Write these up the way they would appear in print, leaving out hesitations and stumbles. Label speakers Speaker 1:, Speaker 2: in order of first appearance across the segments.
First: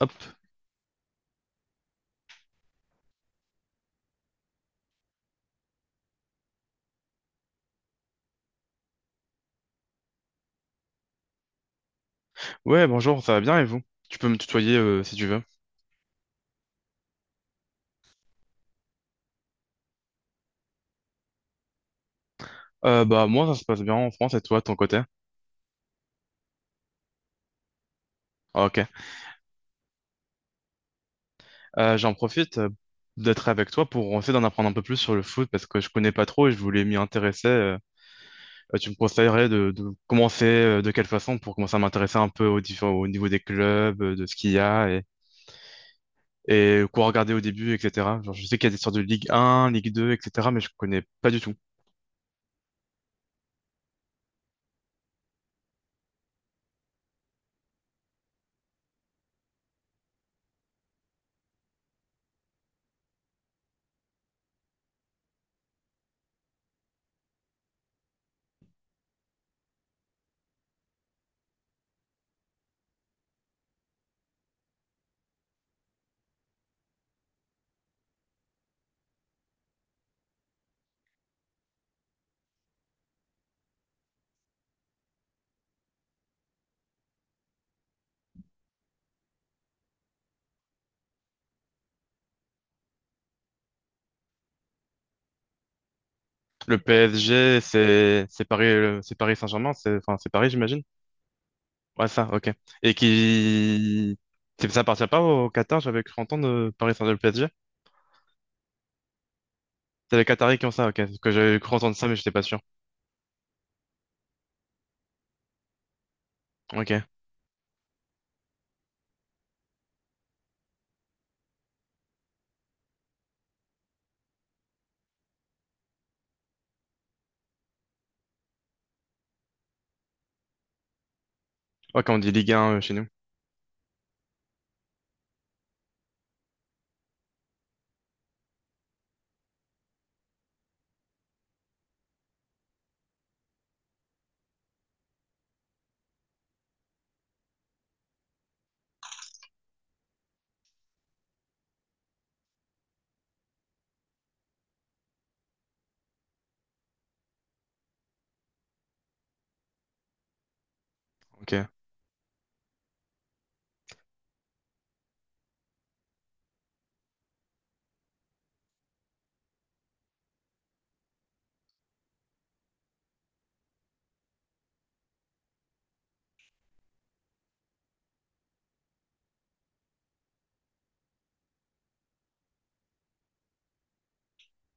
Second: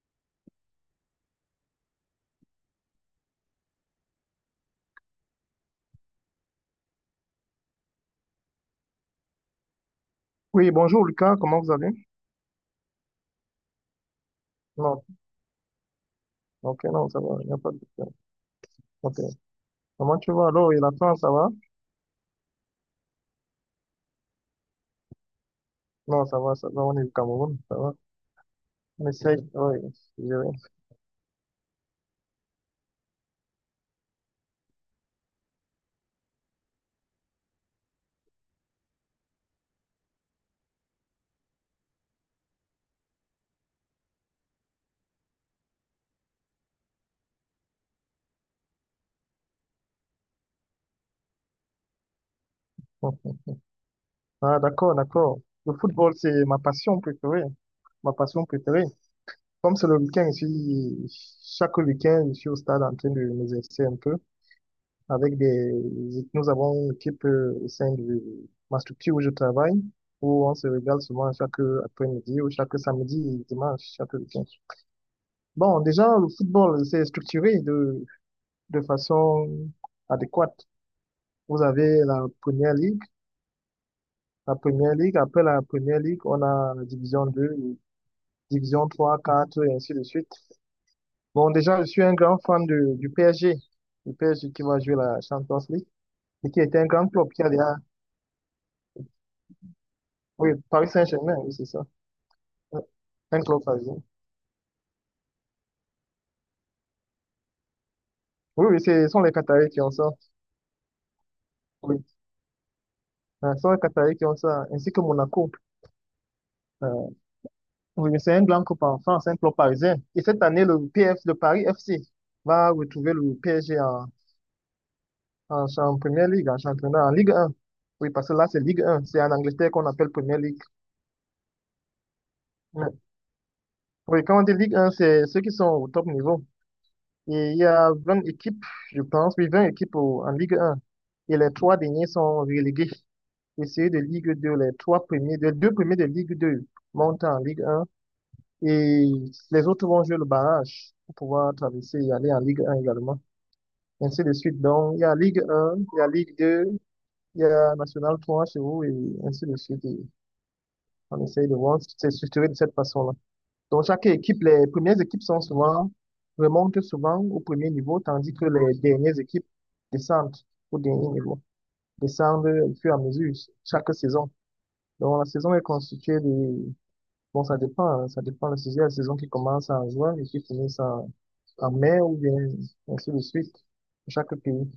Speaker 1: Hop.
Speaker 2: Oui, bonjour Lucas, comment vous allez?
Speaker 1: Ouais, bonjour, ça va bien et vous? Tu peux me tutoyer
Speaker 2: Non,
Speaker 1: si tu veux.
Speaker 2: ok, non, ça va, il n'y a pas de problème. Ok. Comment tu vas alors? Et la France, ça va?
Speaker 1: Bah moi ça se passe bien en France et toi de ton côté?
Speaker 2: Non, ça va, on est au Cameroun, ça va.
Speaker 1: Ah, ok.
Speaker 2: On essaye, oui, je dirais.
Speaker 1: J'en profite d'être avec toi pour essayer d'en apprendre un peu plus sur le foot parce que je connais pas trop et je voulais m'y intéresser. Tu me conseillerais de commencer de quelle façon pour commencer à m'intéresser un peu aux différents, au niveau des clubs, de ce qu'il y a et quoi regarder au début, etc. Genre, je sais qu'il y a des sortes de Ligue 1, Ligue 2, etc. Mais je connais pas du tout.
Speaker 2: Bon. Ah, d'accord, d'accord. Le football, c'est ma passion préférée, ma passion préférée. Comme c'est le week-end, je suis, chaque week-end, je suis au stade en train de nous m'exercer un peu. Avec des, nous avons une équipe au sein de ma structure où je travaille, où on se regarde souvent chaque après-midi ou chaque samedi et dimanche, chaque week-end. Bon, déjà, le football, c'est structuré de façon adéquate. Vous avez la première ligue, après la première ligue, on a la division 2, division 3, 4 et ainsi de suite. Bon, déjà, je suis un grand fan de, du PSG, le PSG qui va jouer la Champions League, et qui
Speaker 1: Le
Speaker 2: était un grand club qui a
Speaker 1: PSG,
Speaker 2: déjà,
Speaker 1: c'est Paris, c'est Paris Saint-Germain, c'est Paris,
Speaker 2: oui,
Speaker 1: j'imagine.
Speaker 2: Paris Saint-Germain, oui, c'est ça.
Speaker 1: Ouais, ça, ok.
Speaker 2: Ouais.
Speaker 1: Et
Speaker 2: Un club parisien.
Speaker 1: qui... Ça appartient pas au Qatar, j'avais cru entendre Paris Saint-Germain PSG.
Speaker 2: Oui, oui, c'est- ce sont les Qataris qui ont ça.
Speaker 1: C'est les Qataris qui ont ça, ok. Parce que j'avais cru entendre
Speaker 2: Oui,
Speaker 1: ça, mais j'étais pas sûr.
Speaker 2: Ce sont les Qataris qui ont ça, ainsi que Monaco.
Speaker 1: Ok.
Speaker 2: Ah, Oui, mais c'est un blanc club en France, un club parisien. Et cette année, le PF, le Paris FC va retrouver le PSG en, en, en Première Ligue, en championnat, en Ligue 1. Oui, parce que là, c'est Ligue 1. C'est en Angleterre qu'on appelle Première Ligue.
Speaker 1: Ouais, quand on dit Ligue 1 chez
Speaker 2: Mais-
Speaker 1: nous.
Speaker 2: Oui, quand on dit Ligue 1, c'est ceux qui sont au top niveau. Et il y a 20 équipes, je pense, oui, 20 équipes au- en Ligue 1. Et les trois derniers sont relégués. Et ceux de Ligue 2, les trois premiers, les deux premiers de Ligue 2 montent en Ligue 1. Et les autres vont jouer le barrage pour pouvoir traverser et aller en Ligue 1 également. Ainsi de suite. Donc, il y a Ligue 1, il y a Ligue 2, il y a National 3 chez vous et ainsi de suite. Et on essaye de
Speaker 1: Ok.
Speaker 2: voir, si c'est structuré de cette façon-là. Donc, chaque équipe, les premières équipes sont souvent, remontent souvent au premier niveau, tandis que les dernières équipes descendent au dernier niveau, descendent au fur et à mesure chaque saison. Donc, la saison est constituée de, bon, ça dépend, hein, ça dépend de la saison qui commence en juin et qui finit en en mer ou bien ainsi de suite, dans chaque pays.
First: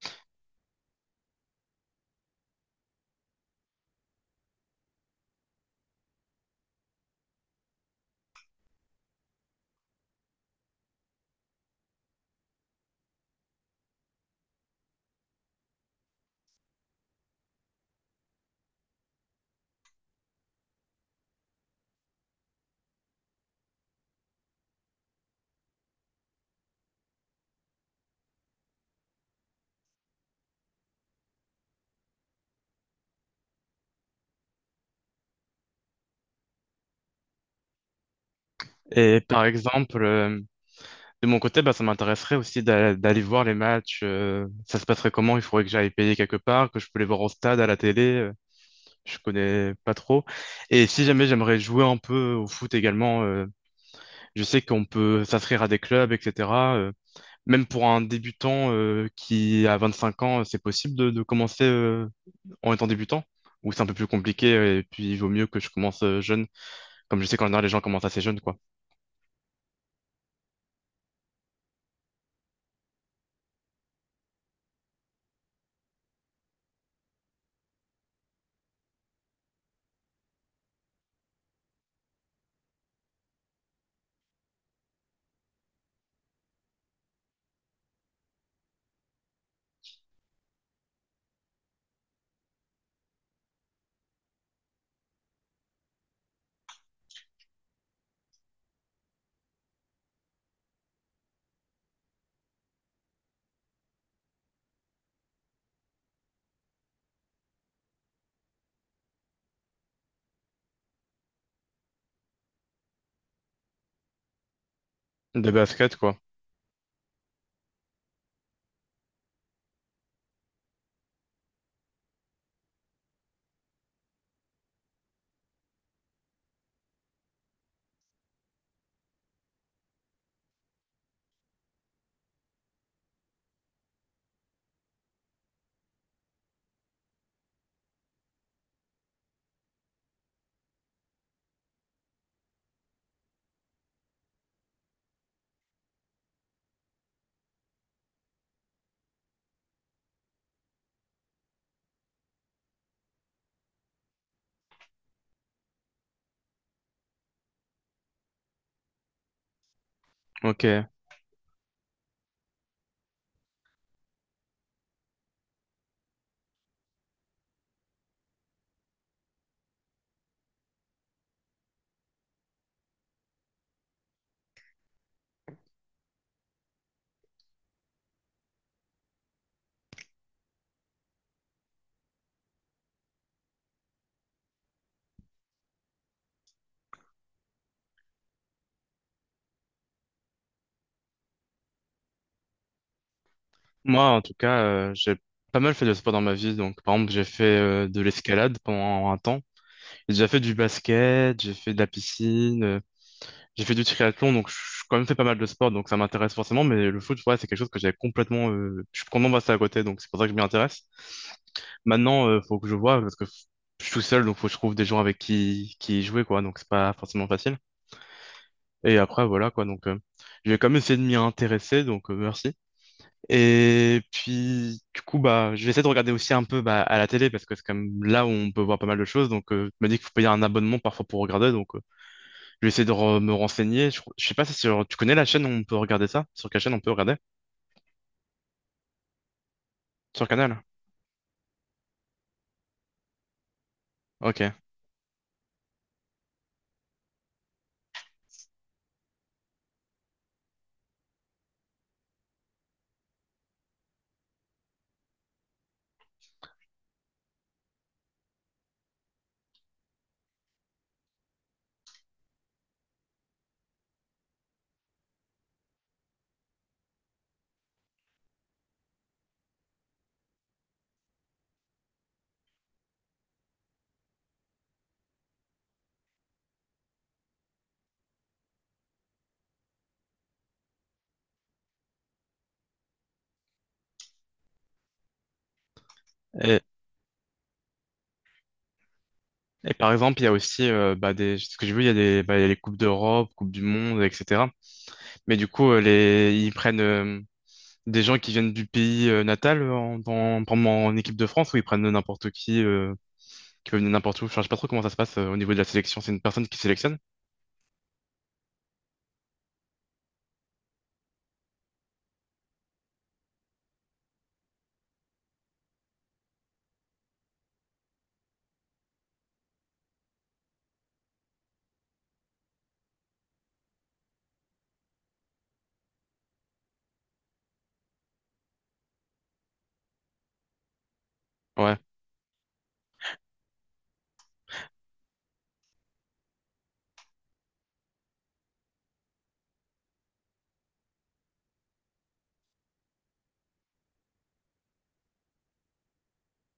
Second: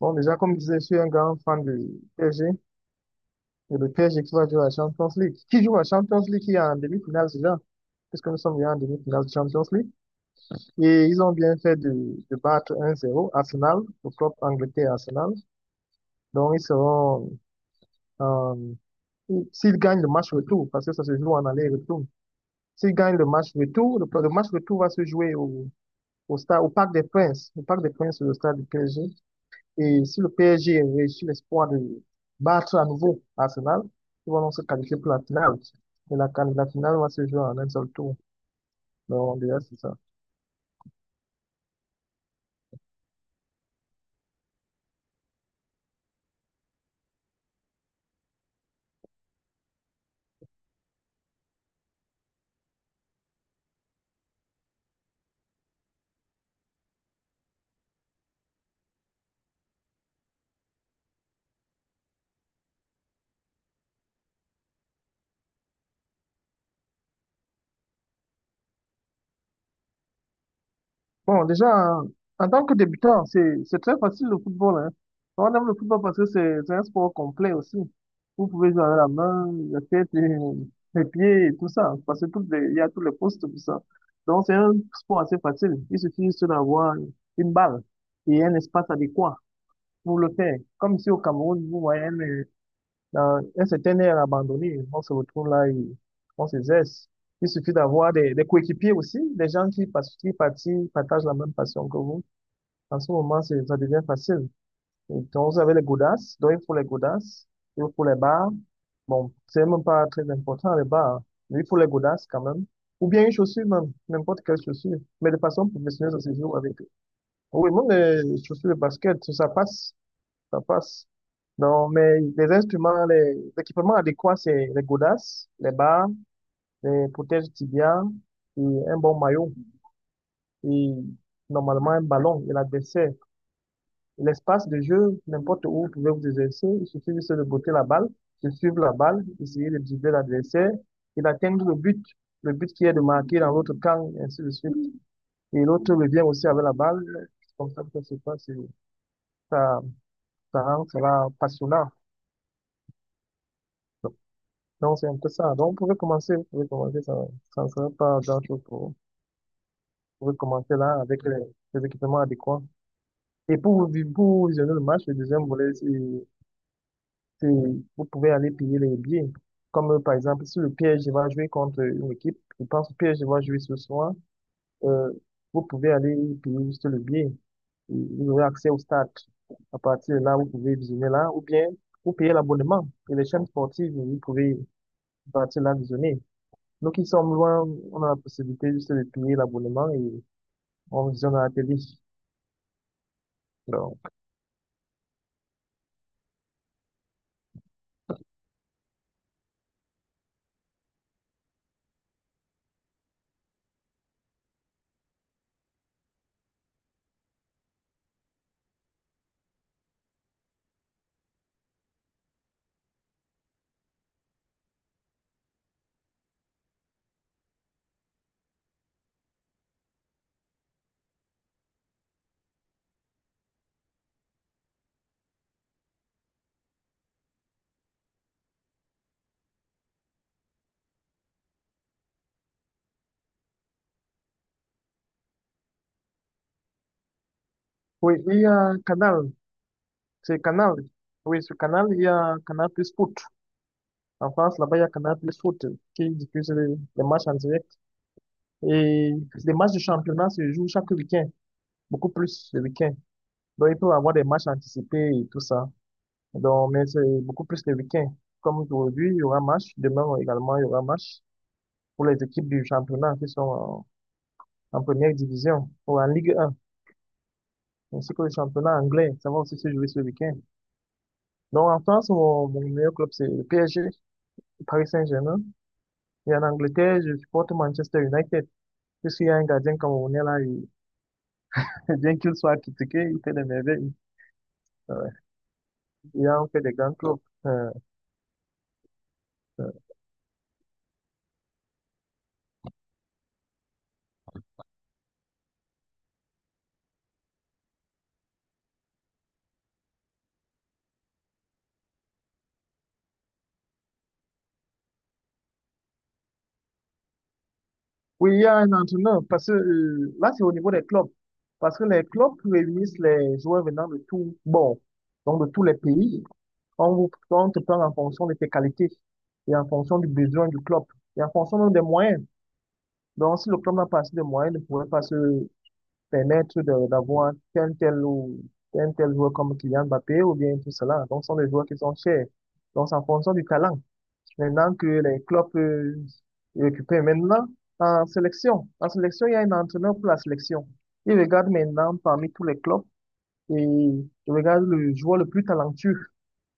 Speaker 2: Bon, déjà, comme je disais, je suis un grand fan du PSG, et le PSG qui va jouer à la Champions League, qui joue à la Champions League, qui est en demi-finale déjà, puisque nous sommes déjà en demi-finale de Champions League. Et ils ont bien fait de battre 1-0 Arsenal, le club anglais Arsenal. Donc, ils seront, euh, s'ils gagnent le match retour, parce que ça se joue en aller-retour, s'ils gagnent le match retour va se jouer au, au stade, au Parc des Princes, au Parc des Princes, le stade du PSG. Et si le PSG réussit l'espoir de battre à nouveau Arsenal, ils vont donc se qualifier pour la finale. Et la finale va se jouer en un seul tour.
Speaker 1: Et
Speaker 2: Donc,
Speaker 1: par
Speaker 2: déjà, c'est ça.
Speaker 1: exemple, de mon côté, bah, ça m'intéresserait aussi d'aller voir les matchs. Euh, ça se passerait comment? Il faudrait que j'aille payer quelque part, que je peux les voir au stade, à la télé. Euh, je connais pas trop. Et si jamais j'aimerais jouer un peu au foot également, je sais qu'on peut s'inscrire à des clubs, etc. Même pour un débutant qui a 25 ans, c'est possible de commencer en étant débutant? Ou c'est un peu plus compliqué et puis il vaut mieux que je commence jeune, comme je sais qu'en général les gens commencent assez jeunes, quoi.
Speaker 2: Bon, déjà, en en tant que débutant, c'est très facile le football, hein. On aime le football parce que c'est un sport complet aussi. Vous pouvez jouer avec la main, la tête, et les pieds et tout ça, hein. Parce que toutes les- il y a tous les postes, tout ça. Donc, c'est un sport assez facile. Il suffit juste d'avoir une balle et un espace adéquat pour le faire. Comme ici au Cameroun, vous voyez, dans un certain air abandonné, on se retrouve là et on se zeste. Il suffit d'avoir des coéquipiers aussi, des gens qui, pas- qui parti- partagent la même passion que vous. En ce moment, c'est- ça devient facile. Et donc, vous avez les godasses, donc il faut les godasses, il faut les bars. Bon, c'est même pas très important, les bars, mais il faut les godasses quand même. Ou bien une chaussure même, n'importe quelle chaussure. Mais de
Speaker 1: De
Speaker 2: façon
Speaker 1: basket,
Speaker 2: professionnelle,
Speaker 1: quoi.
Speaker 2: ça se joue avec. Oui, même les chaussures de basket, ça passe ça passe. Non, mais les instruments, les équipements adéquats, c'est les godasses, les barres, les protèges tibias et un bon maillot. Et normalement, un ballon et l'adversaire. L'espace de jeu, n'importe où vous pouvez vous exercer, il suffit juste de botter la balle, de suivre la balle, essayer de dribbler l'adversaire et d'atteindre le but. Le but qui est de marquer dans l'autre camp, et ainsi de suite. Et l'autre revient aussi avec la balle. C'est comme ça que ça se passe. Et Ça, ça rend cela passionnant. Donc, c'est un peu ça. Donc, vous pouvez commencer, ça ne sera pas d'un truc pour, vous pouvez commencer
Speaker 1: Ok.
Speaker 2: là avec les équipements adéquats. Et pour, vous vi- pour vous visionner le match, le deuxième volet, c'est- vous pouvez aller payer les billets. Comme, par exemple, si le PSG va jouer contre une équipe, je pense que le PSG va jouer ce soir, euh, vous pouvez aller payer juste le billet. Et vous aurez accès au stade. À partir de là, vous pouvez visionner là, ou bien, vous payez l'abonnement. Et les chaînes sportives, vous pouvez à partir de là visionner. Donc ils sont loin, on a la possibilité juste de payer l'abonnement et on visionne la télé. Donc,
Speaker 1: Moi, en tout cas, j'ai pas mal fait de sport dans ma vie. Donc, par exemple, j'ai fait de l'escalade pendant un temps. J'ai déjà fait du basket, j'ai fait de la piscine. Euh, j'ai fait du triathlon, donc je j'ai quand même fait pas mal de sport, donc ça m'intéresse forcément, mais le foot, ouais, c'est quelque chose que j'avais complètement... je suis complètement passé à côté, donc c'est pour ça que je m'y intéresse. Maintenant, faut que je vois, parce que je suis tout seul, donc faut que je trouve des gens avec qui y jouer, quoi, donc c'est pas forcément facile. Et après, voilà, quoi, donc j'ai quand même essayé de m'y intéresser, donc merci. Et puis, du coup, bah, je vais essayer de regarder aussi un peu bah, à la télé, parce que c'est quand même là où on peut voir pas mal de choses, donc je me dis qu'il faut payer un abonnement parfois pour regarder, donc... je vais essayer de me renseigner. Je sais pas si tu connais la chaîne où on peut regarder ça? Sur quelle chaîne on peut regarder?
Speaker 2: oui, il y a Canal.
Speaker 1: Sur
Speaker 2: C'est
Speaker 1: Canal?
Speaker 2: Canal. Oui, sur Canal, il y a Canal Plus Foot. En
Speaker 1: Ok.
Speaker 2: France, là-bas, il y a Canal Plus Foot qui diffuse les matchs en direct. Et les matchs du championnat se jouent chaque week-end, beaucoup plus le week-end. Donc, il peut y avoir des matchs anticipés et tout ça. Donc, mais c'est beaucoup plus le week-end. Comme aujourd'hui, il y aura match. Demain également, il y aura match pour les équipes du championnat qui sont en en première division ou en Ligue 1, ainsi que le championnat anglais. Ça va aussi se jouer ce week-end. Donc en France, mon meilleur club, c'est le PSG, le Paris Saint-Germain. Et en Angleterre, je supporte Manchester United. Puisqu'il y a un gardien camerounais là, il- bien qu'il soit critiqué, il fait des merveilles. Ouais. Il a fait
Speaker 1: Et,
Speaker 2: des grands clubs. Euh, euh.
Speaker 1: et par exemple, il y a aussi, bah, des, ce que j'ai vu, il y a des, bah, il y a les Coupes d'Europe, Coupes du Monde, etc. Mais du coup, les, ils prennent des gens qui viennent du pays natal en, dans, par exemple, en équipe de France ou ils prennent n'importe qui peut venir n'importe où. Enfin, je sais pas trop comment ça se passe au niveau de la sélection. C'est une personne qui sélectionne?
Speaker 2: Oui, il y a un entraîneur, parce que là, c'est au niveau des clubs. Parce que les clubs réunissent les joueurs venant de tout, bon, donc de tous les pays. On vous, on te prend en fonction de tes qualités et en fonction du besoin du club et en fonction même des moyens. Donc, si le club n'a pas assez de moyens, il ne pourrait pas se permettre de- d'avoir un tel ou un tel joueur comme Kylian Mbappé ou bien tout cela. Donc, ce sont des joueurs qui
Speaker 1: Ouais.
Speaker 2: sont chers. Donc, c'est en fonction du talent. Maintenant que les clubs récupèrent maintenant en sélection. En sélection, il y a un entraîneur pour la sélection. Il regarde maintenant parmi tous les clubs et il regarde le joueur le plus talentueux.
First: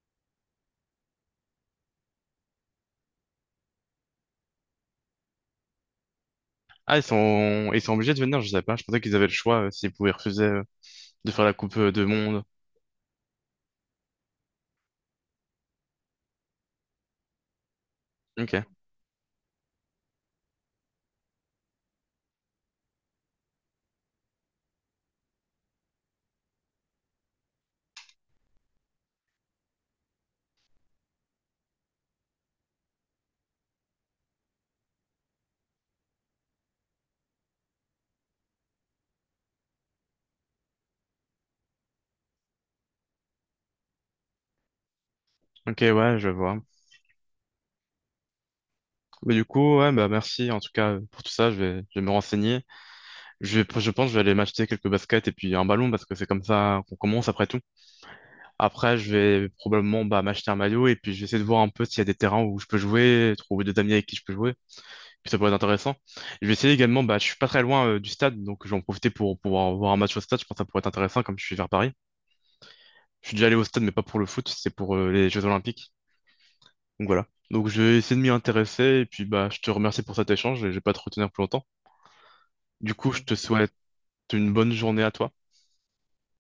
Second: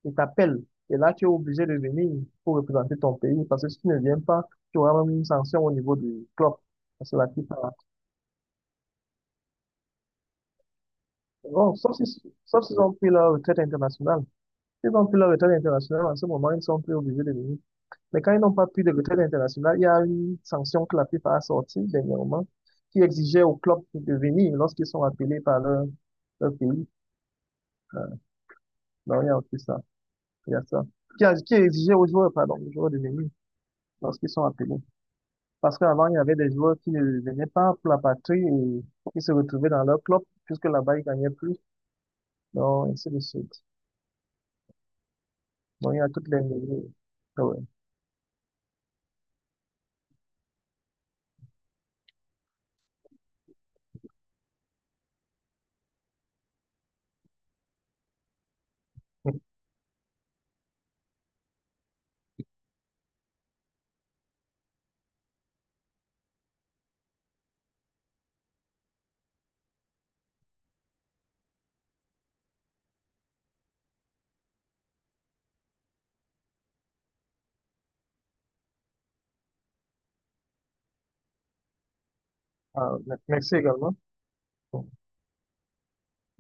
Speaker 2: Il t'appelle. Et là, tu es obligé de venir pour représenter ton pays parce que si tu ne viens pas, tu auras même une sanction au niveau du club.
Speaker 1: Ah, ils
Speaker 2: Parce que la
Speaker 1: sont,
Speaker 2: FIFA
Speaker 1: ils sont obligés de venir, je sais pas. Je pensais qu'ils avaient le choix s'ils pouvaient refuser de faire la
Speaker 2: bon,
Speaker 1: Coupe
Speaker 2: sauf
Speaker 1: de
Speaker 2: si-
Speaker 1: Monde.
Speaker 2: sauf s'ils ont pris leur retraite internationale. S'ils ont pris leur retraite internationale, en ce moment, ils sont plus obligés de venir. Mais quand ils n'ont
Speaker 1: Ok.
Speaker 2: pas pris de retraite internationale, il y a une sanction que la FIFA a sortie dernièrement qui exigeait aux clubs de venir lorsqu'ils sont appelés par leur, leur pays. Euh, non, il y a aussi ça. Il y a ça. Qui, a- qui exigeait aux joueurs, pardon, aux joueurs de venir lorsqu'ils sont appelés. Parce qu'avant, il y avait des joueurs qui ne venaient pas pour la patrie et qui se retrouvaient dans leur club puisque là-bas, ils gagnaient plus. Donc, ainsi de suite.
Speaker 1: Ok,
Speaker 2: Moya
Speaker 1: ouais, je
Speaker 2: toutes les
Speaker 1: vois.
Speaker 2: minutes. Ah ouais.
Speaker 1: Mais du coup, ouais, bah merci en tout cas pour tout ça. Je vais me renseigner. Je vais, je pense que je vais aller m'acheter quelques baskets et puis un ballon parce que c'est comme ça qu'on commence après tout. Après, je vais probablement bah, m'acheter un maillot et puis je vais essayer de voir un peu s'il y a des terrains où je peux jouer, trouver des amis avec qui je peux jouer. Puis ça pourrait être intéressant. Je vais essayer également, bah, je suis pas très loin du stade donc je vais en profiter pour pouvoir voir un match au stade. Je pense que ça pourrait être intéressant comme je suis vers Paris. Je suis déjà allé au stade mais pas pour le foot, c'est pour les Jeux Olympiques. Donc voilà. Donc je vais essayer de m'y intéresser et puis bah je te remercie pour cet échange et je vais pas te retenir plus longtemps. Du
Speaker 2: Ah,
Speaker 1: coup,
Speaker 2: me-
Speaker 1: je te
Speaker 2: merci
Speaker 1: souhaite
Speaker 2: également.
Speaker 1: une bonne
Speaker 2: Bon,
Speaker 1: journée à toi.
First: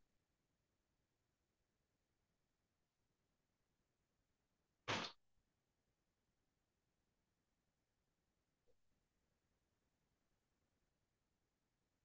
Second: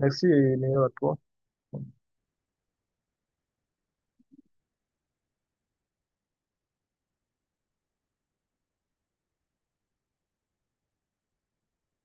Speaker 2: merci et meilleur à